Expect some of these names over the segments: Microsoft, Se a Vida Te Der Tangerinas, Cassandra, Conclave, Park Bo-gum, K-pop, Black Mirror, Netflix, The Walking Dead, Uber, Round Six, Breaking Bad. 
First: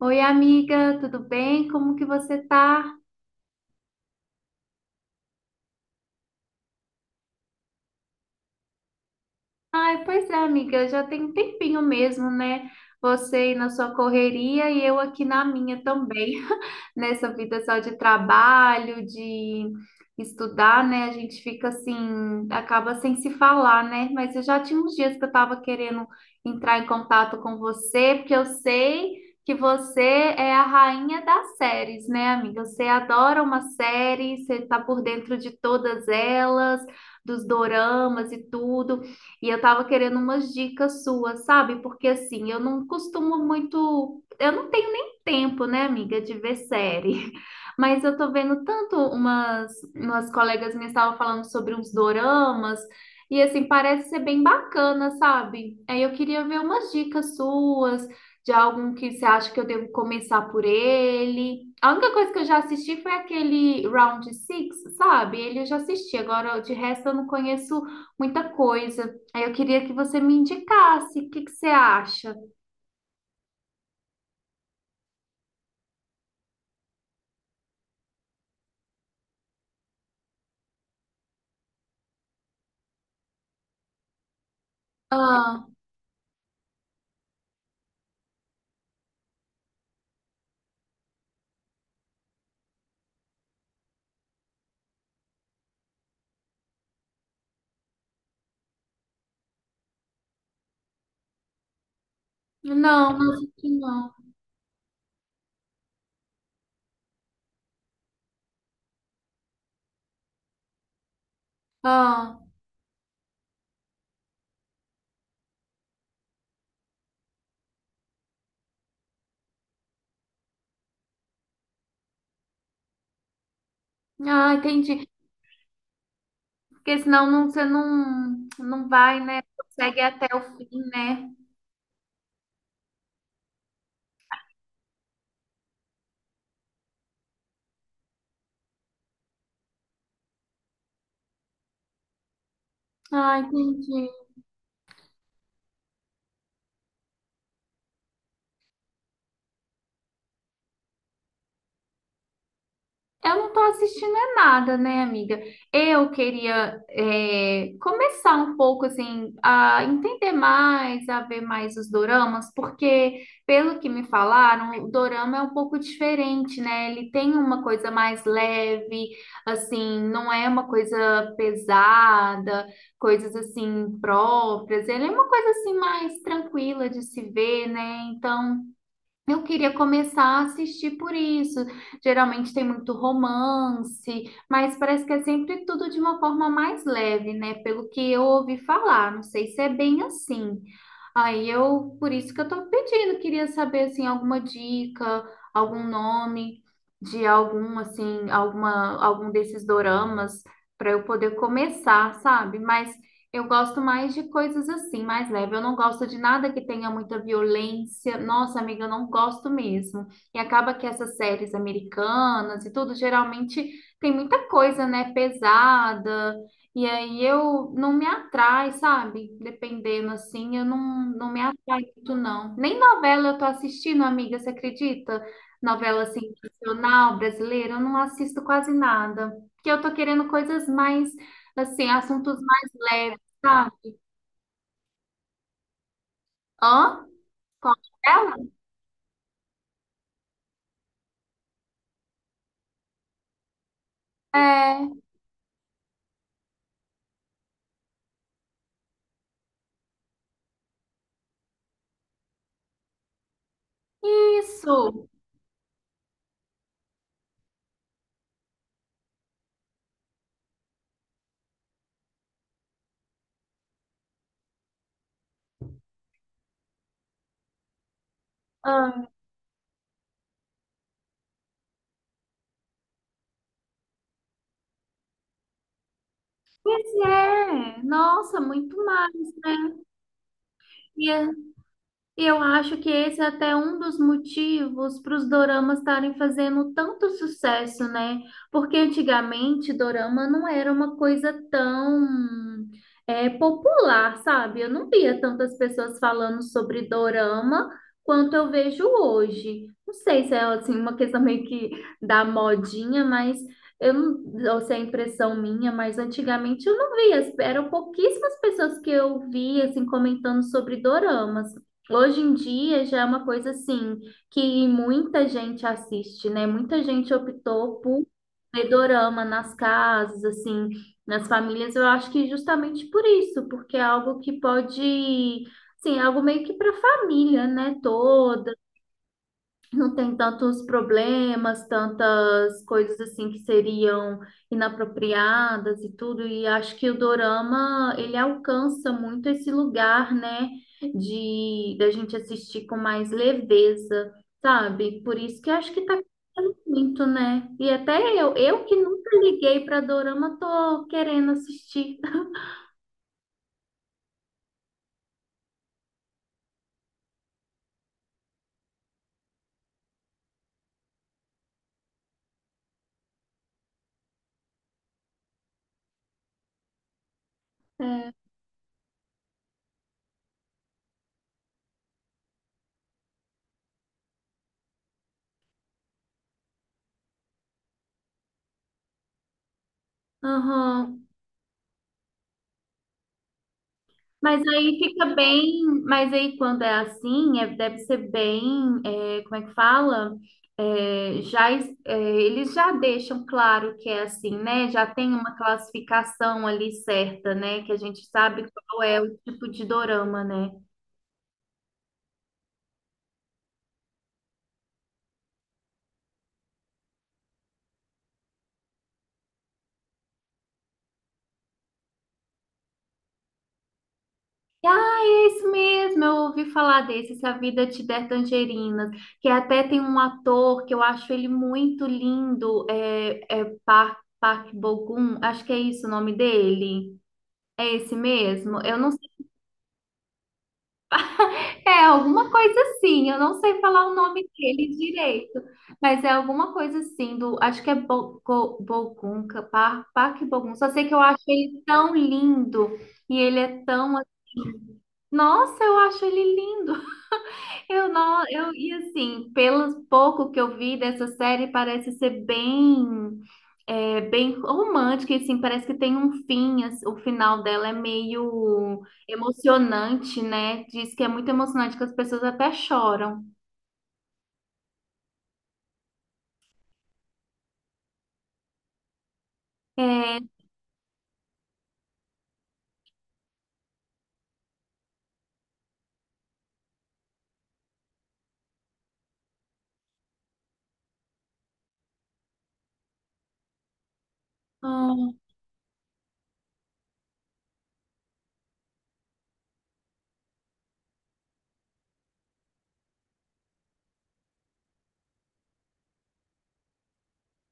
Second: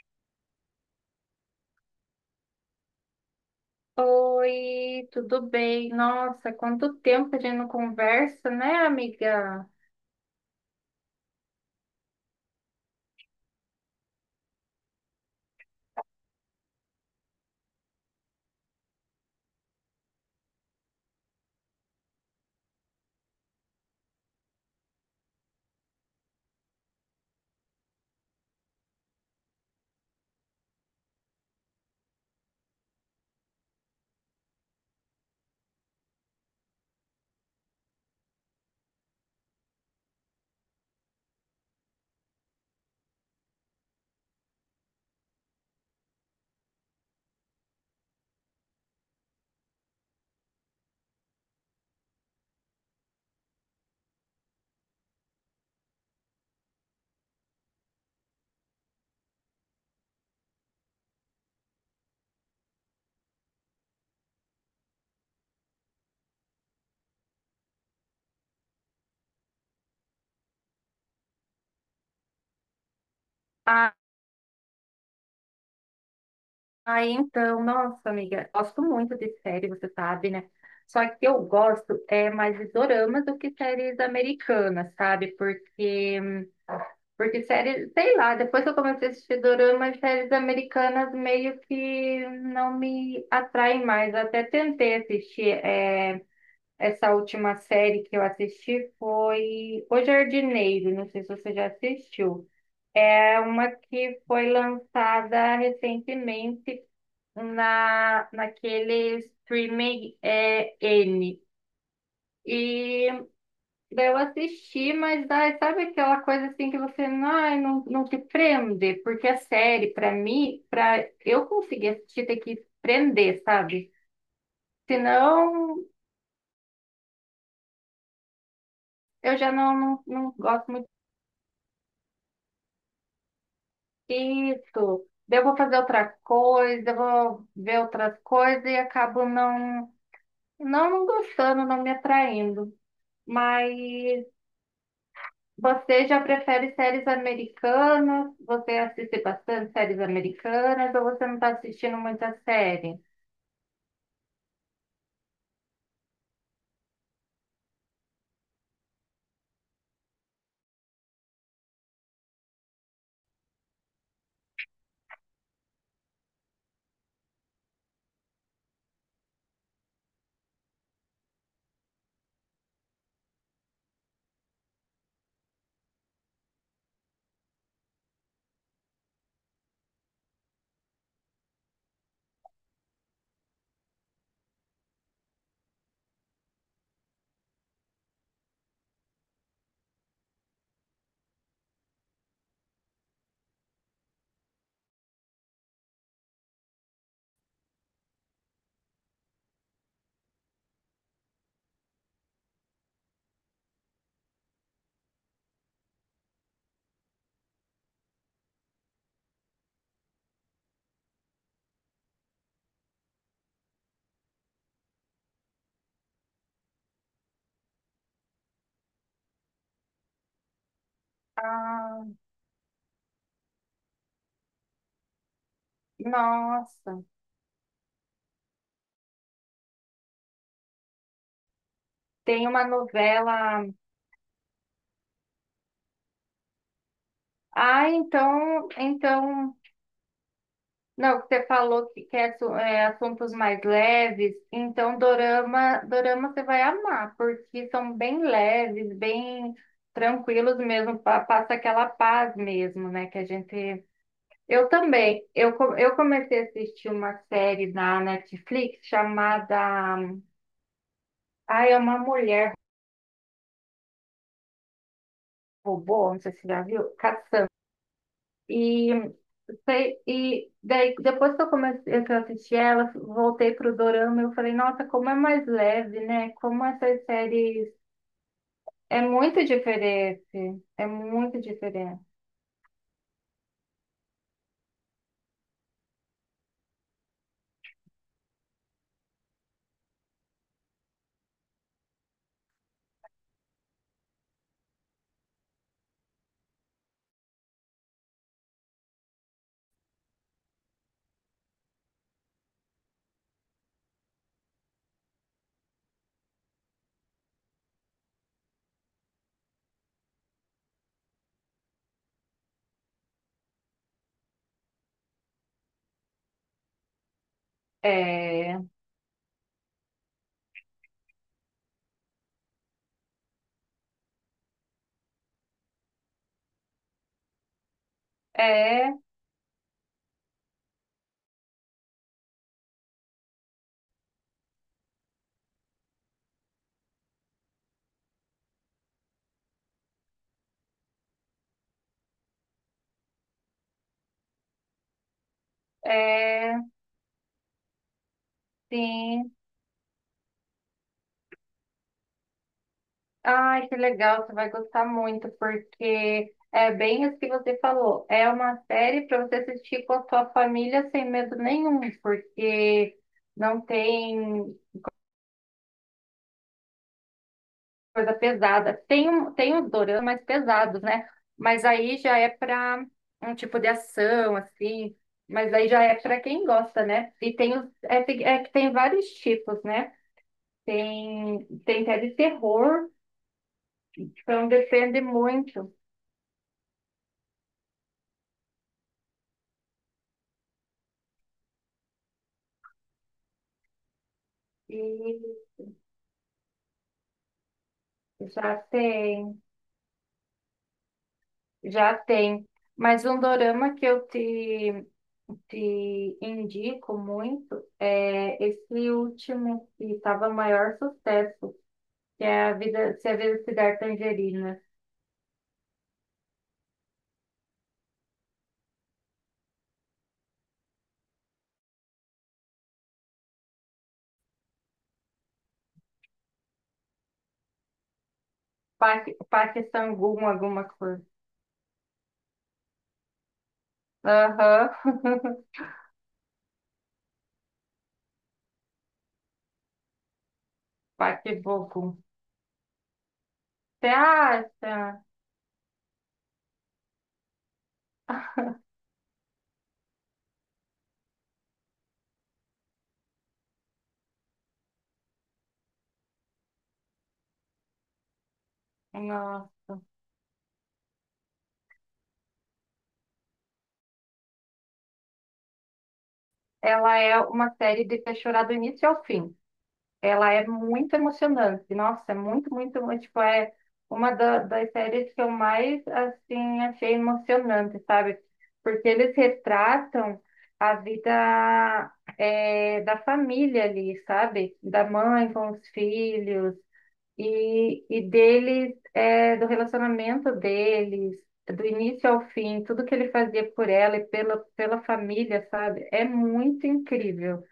Oi, amiga, tudo bem? Como que você tá? Oi, tudo bem? Nossa, quanto tempo que a gente não conversa, né, amiga? Ai, pois é, amiga, já tem um tempinho mesmo, né? Você aí na sua correria e eu aqui na minha também, nessa vida só de trabalho, de estudar, né? A gente fica assim, acaba sem se falar, né? Mas eu já tinha uns dias que eu tava querendo entrar em contato com você, porque eu sei que você é a rainha das séries, né, amiga? Você adora uma série, você tá por dentro de todas elas, dos doramas e tudo. E eu tava querendo umas dicas suas, sabe? Porque assim, eu não costumo muito. Eu não tenho nem tempo, né, amiga, de ver série. Mas eu tô vendo tanto umas colegas minhas estavam falando sobre uns doramas. E assim, parece ser bem bacana, sabe? Aí eu queria ver umas dicas suas, de algum que você acha que eu devo começar por ele. A única coisa que eu já assisti foi aquele Round Six, sabe? Ele eu já assisti, agora de resto eu não conheço muita coisa. Aí eu queria que você me indicasse. O que que você acha? Ah, então, nossa, amiga, gosto muito de série, você sabe, né? Só que eu gosto é mais de doramas do que séries americanas, sabe? Ah, Porque séries, sei lá, depois que eu comecei a assistir doramas, séries americanas meio que não me atraem mais. Eu até tentei assistir. Essa última série que eu assisti foi O Jardineiro, não sei se você já assistiu. não É assisti uma não. que foi lançada recentemente naquele streaming N. Ah, E daí eu assisti, mas daí, sabe aquela coisa assim que você ai, não te prende? Porque a série, para mim, para eu conseguir assistir, tem que prender, sabe? Entendi. Senão, Porque senão não, você não vai, eu né? já Consegue não até o gosto fim, muito. né? Isso. Daí eu vou fazer outra coisa, eu vou ver outras coisas e acabo não gostando, não me atraindo. Ah, Mas entendi. você já prefere séries americanas? Você assiste bastante séries americanas ou você não está assistindo muita série? Eu não tô assistindo a nada, né, amiga? Eu queria começar um pouco, assim, a entender mais, a ver mais os doramas, porque, pelo que me falaram, o dorama é um pouco diferente, né? Ele tem uma coisa mais leve, assim, não é uma coisa pesada, coisas, assim, próprias. Ele é uma coisa, assim, mais tranquila de se ver, né? Então... eu queria começar a assistir por isso. Geralmente tem muito romance, mas parece que é sempre tudo de uma forma mais leve, né? Pelo que eu ouvi falar, não sei se é bem assim. Aí eu, por isso que eu tô pedindo, queria saber assim alguma dica, algum nome de algum assim, alguma algum desses doramas para eu poder começar, sabe? Mas eu gosto mais de coisas assim, mais leve. Eu não gosto de nada que tenha muita violência. Nossa, amiga, eu não gosto mesmo. E acaba que essas séries americanas e tudo, geralmente tem muita coisa, né, pesada. E aí eu não me atrai, sabe? Dependendo assim, eu não, não me atrai Ah, muito, não. Nem novela eu tô assistindo, amiga, você acredita? Novela assim, nossa. nacional, brasileira, eu não assisto quase nada. Porque eu tô querendo coisas mais, assim, assuntos Tem uma mais leves. novela. Tá. Hã? Com Ah, ela? então, então Não, você falou que quer assuntos mais leves, É. então dorama você vai amar, porque são bem leves, bem tranquilos mesmo, passa aquela paz mesmo, né, que a gente... Eu Isso. também, eu comecei a assistir uma série na Netflix chamada... Ah, é uma mulher robô, não sei se você já viu, Cassandra. E Ah, sei, e daí, depois que eu comecei, que eu assisti ela, voltei pro Dorama, eu falei, nossa, como é mais leve, né? Como pois essas séries é. Nossa, muito é mais, muito né? diferente, é E muito diferente. E eu acho que esse é até um dos motivos para os doramas estarem fazendo tanto sucesso, né? Porque antigamente dorama não era uma coisa tão popular, sabe? Eu não via tantas pessoas falando sobre dorama quanto eu vejo hoje. Não sei se é assim uma questão meio que da modinha, mas eu não, ou se é impressão minha, mas antigamente eu não via, eram pouquíssimas pessoas que eu via assim comentando sobre doramas. Hoje em dia já é uma coisa assim que muita gente assiste, né? Muita gente optou por É, ver dorama nas casas, assim, nas famílias. Eu acho que justamente por isso, porque é algo que pode, assim, é algo meio que para a família, né, é, não tem tantos problemas, tantas coisas assim que seriam inapropriadas e tudo, e acho que o dorama, ele alcança muito esse lugar, né, de da gente assistir com mais leveza, sabe? Por isso que acho que tá é, crescendo muito, né? E até eu que nunca sim. liguei para dorama, tô querendo assistir. Ai, que legal, você vai gostar muito, porque é bem isso que você falou. É uma série para você assistir com a sua família sem medo nenhum, porque não tem É. coisa pesada. Tem, tem uns doramas mais pesados, né? Mas aí já é para um tipo de ação, assim. Mas aí já é para quem gosta, né? E tem os é que tem vários tipos, né? Aham. Tem até de terror, Mas então aí depende fica bem, muito. mas aí quando é assim, é- deve ser bem, é, como é que fala? É, já, es- é, eles já deixam claro que é assim, né? Já tem uma E classificação ali certa, né? Que a gente sabe já qual é o tem, tipo de dorama, né? já tem. Mas um dorama que eu te indico muito é esse último, que estava maior sucesso, que é a vida se der tangerina. Ah, é isso mesmo, eu ouvi falar desse, Se a Vida Te Der Tangerinas, que até tem um ator que eu acho ele muito lindo, é Park, Park Bo-gum, acho que é isso o nome dele. É esse mesmo? Eu não sei. Paque sangum, alguma coisa. É alguma coisa assim. Eu não sei falar o nome dele Aham. direito, mas é alguma coisa assim do. Acho que é Bo- Go- Bogunca, Par- Parque Bogun. Só sei que eu acho Paque ele tão bogum. lindo e ele é Você tão. acha? Nossa, eu acho ele lindo. Eu não, eu e assim, pelo pouco que eu vi dessa série, parece ser bem, bem romântica, e assim, parece que tem um fim, assim, o final dela é meio Nossa. emocionante, né? Diz que é muito emocionante, que as pessoas até choram. Ela é uma série de fechura do início ao fim. É, Ela é muito emocionante. Nossa, é muito, muito, muito, tipo, é uma das séries que eu mais, assim, achei emocionante, sabe? Porque eles retratam a vida da família ali, sabe? Da ah, mãe com os filhos e deles, do relacionamento deles, do início ao fim, tudo que ele fazia por ela e pela família, sabe? É muito incrível.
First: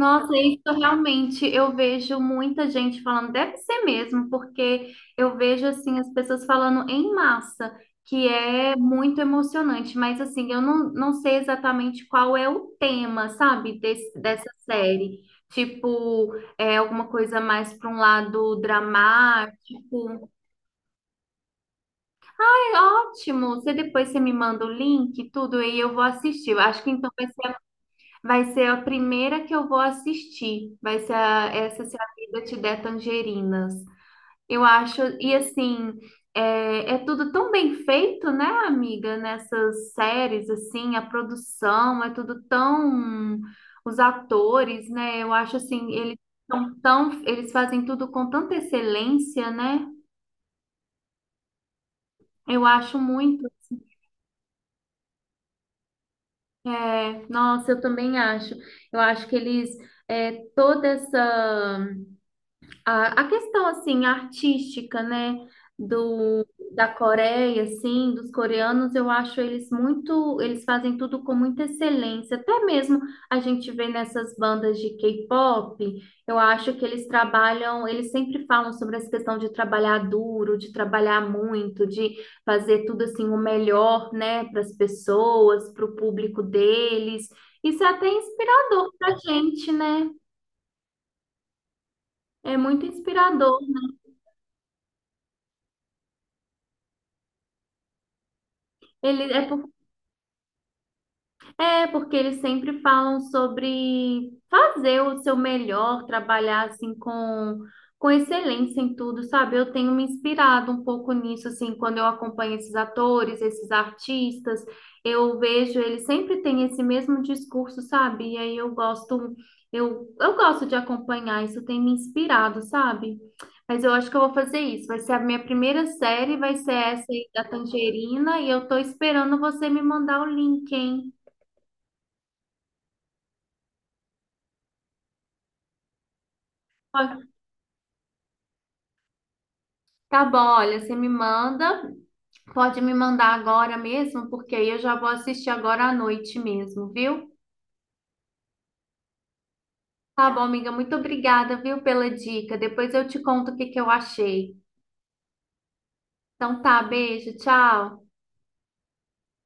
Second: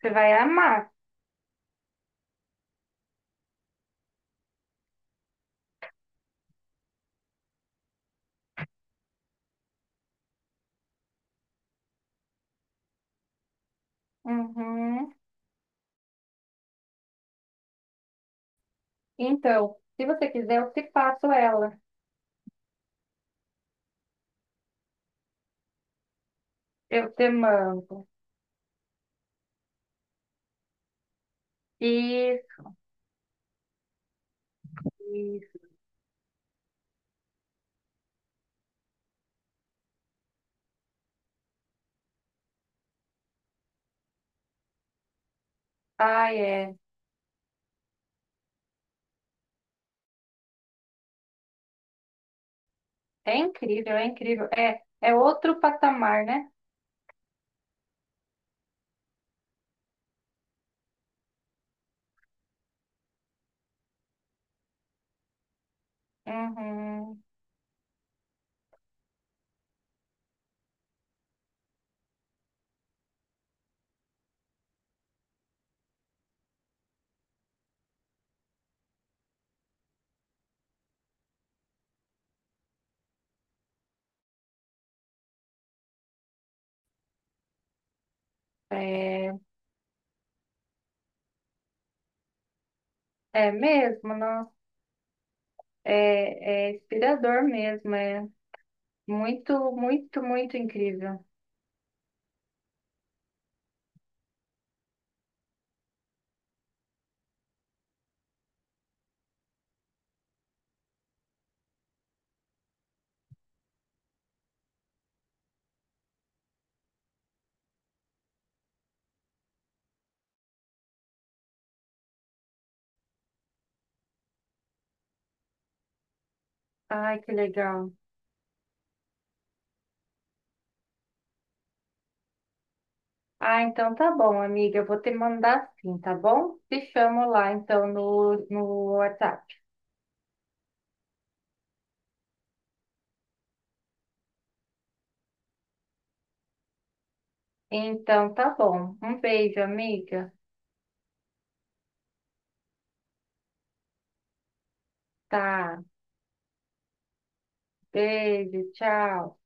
Você vai é isso amar. realmente eu vejo muita gente falando, deve ser mesmo, porque eu vejo assim as pessoas falando em massa, que é muito emocionante, mas assim, eu não, não sei exatamente qual é o tema, sabe, desse, dessa Uhum. série. Tipo, é alguma coisa mais para um lado Então, se você dramático. quiser, eu te faço ela. É ótimo. Você depois você me manda o link, e tudo, e eu vou assistir. Eu acho que Eu então te mando. vai ser a primeira que eu vou assistir. Vai ser a- essa Se a Vida Te Isso, Der Tangerinas. Eu acho, e isso. assim, é tudo tão bem feito, né, amiga? Nessas séries, assim, a produção é tudo tão. Os atores, né? Eu acho assim, eles Ai, é. são tão. Eles fazem tudo com tanta excelência, né? Eu acho É muito. incrível, é incrível. É, é outro patamar, né? É, nossa, eu também acho. Eu acho que eles. Toda essa a questão assim artística, né, do da Uhum. Coreia, assim, dos coreanos, eu acho eles muito, eles fazem tudo com muita excelência. Até mesmo a gente vê nessas bandas de K-pop, eu acho que eles trabalham, eles sempre falam sobre essa questão de trabalhar duro, de trabalhar muito, de fazer tudo assim o melhor, né, para as pessoas, para o público deles. Isso é até inspirador para a É, gente, né? É muito é inspirador. mesmo, nossa. É, é inspirador mesmo. É Ele é por muito, muito, muito incrível. é, porque eles sempre falam sobre fazer o seu melhor, trabalhar assim com excelência em tudo, sabe? Eu tenho me inspirado um pouco nisso, assim, quando eu acompanho esses atores, esses artistas, eu vejo eles sempre têm esse mesmo discurso, sabe? E aí eu gosto, eu gosto de acompanhar, isso tem me inspirado, sabe? Mas eu acho que eu vou fazer isso. Vai ser a minha primeira série, vai ser essa Ai, aí que da legal. Tangerina, e eu tô esperando você me mandar o link, hein? Ah, então tá bom, amiga. Eu vou te mandar sim, tá bom? Te chamo Tá lá, então, no WhatsApp. bom, olha, você me manda, pode me mandar agora mesmo, porque aí eu já vou assistir agora à noite mesmo, viu? Então tá bom. Um beijo, Tá amiga. bom, amiga, muito obrigada, viu, pela dica. Depois eu te conto o que que eu achei. Tá. Então tá, beijo, tchau. Beijo, tchau.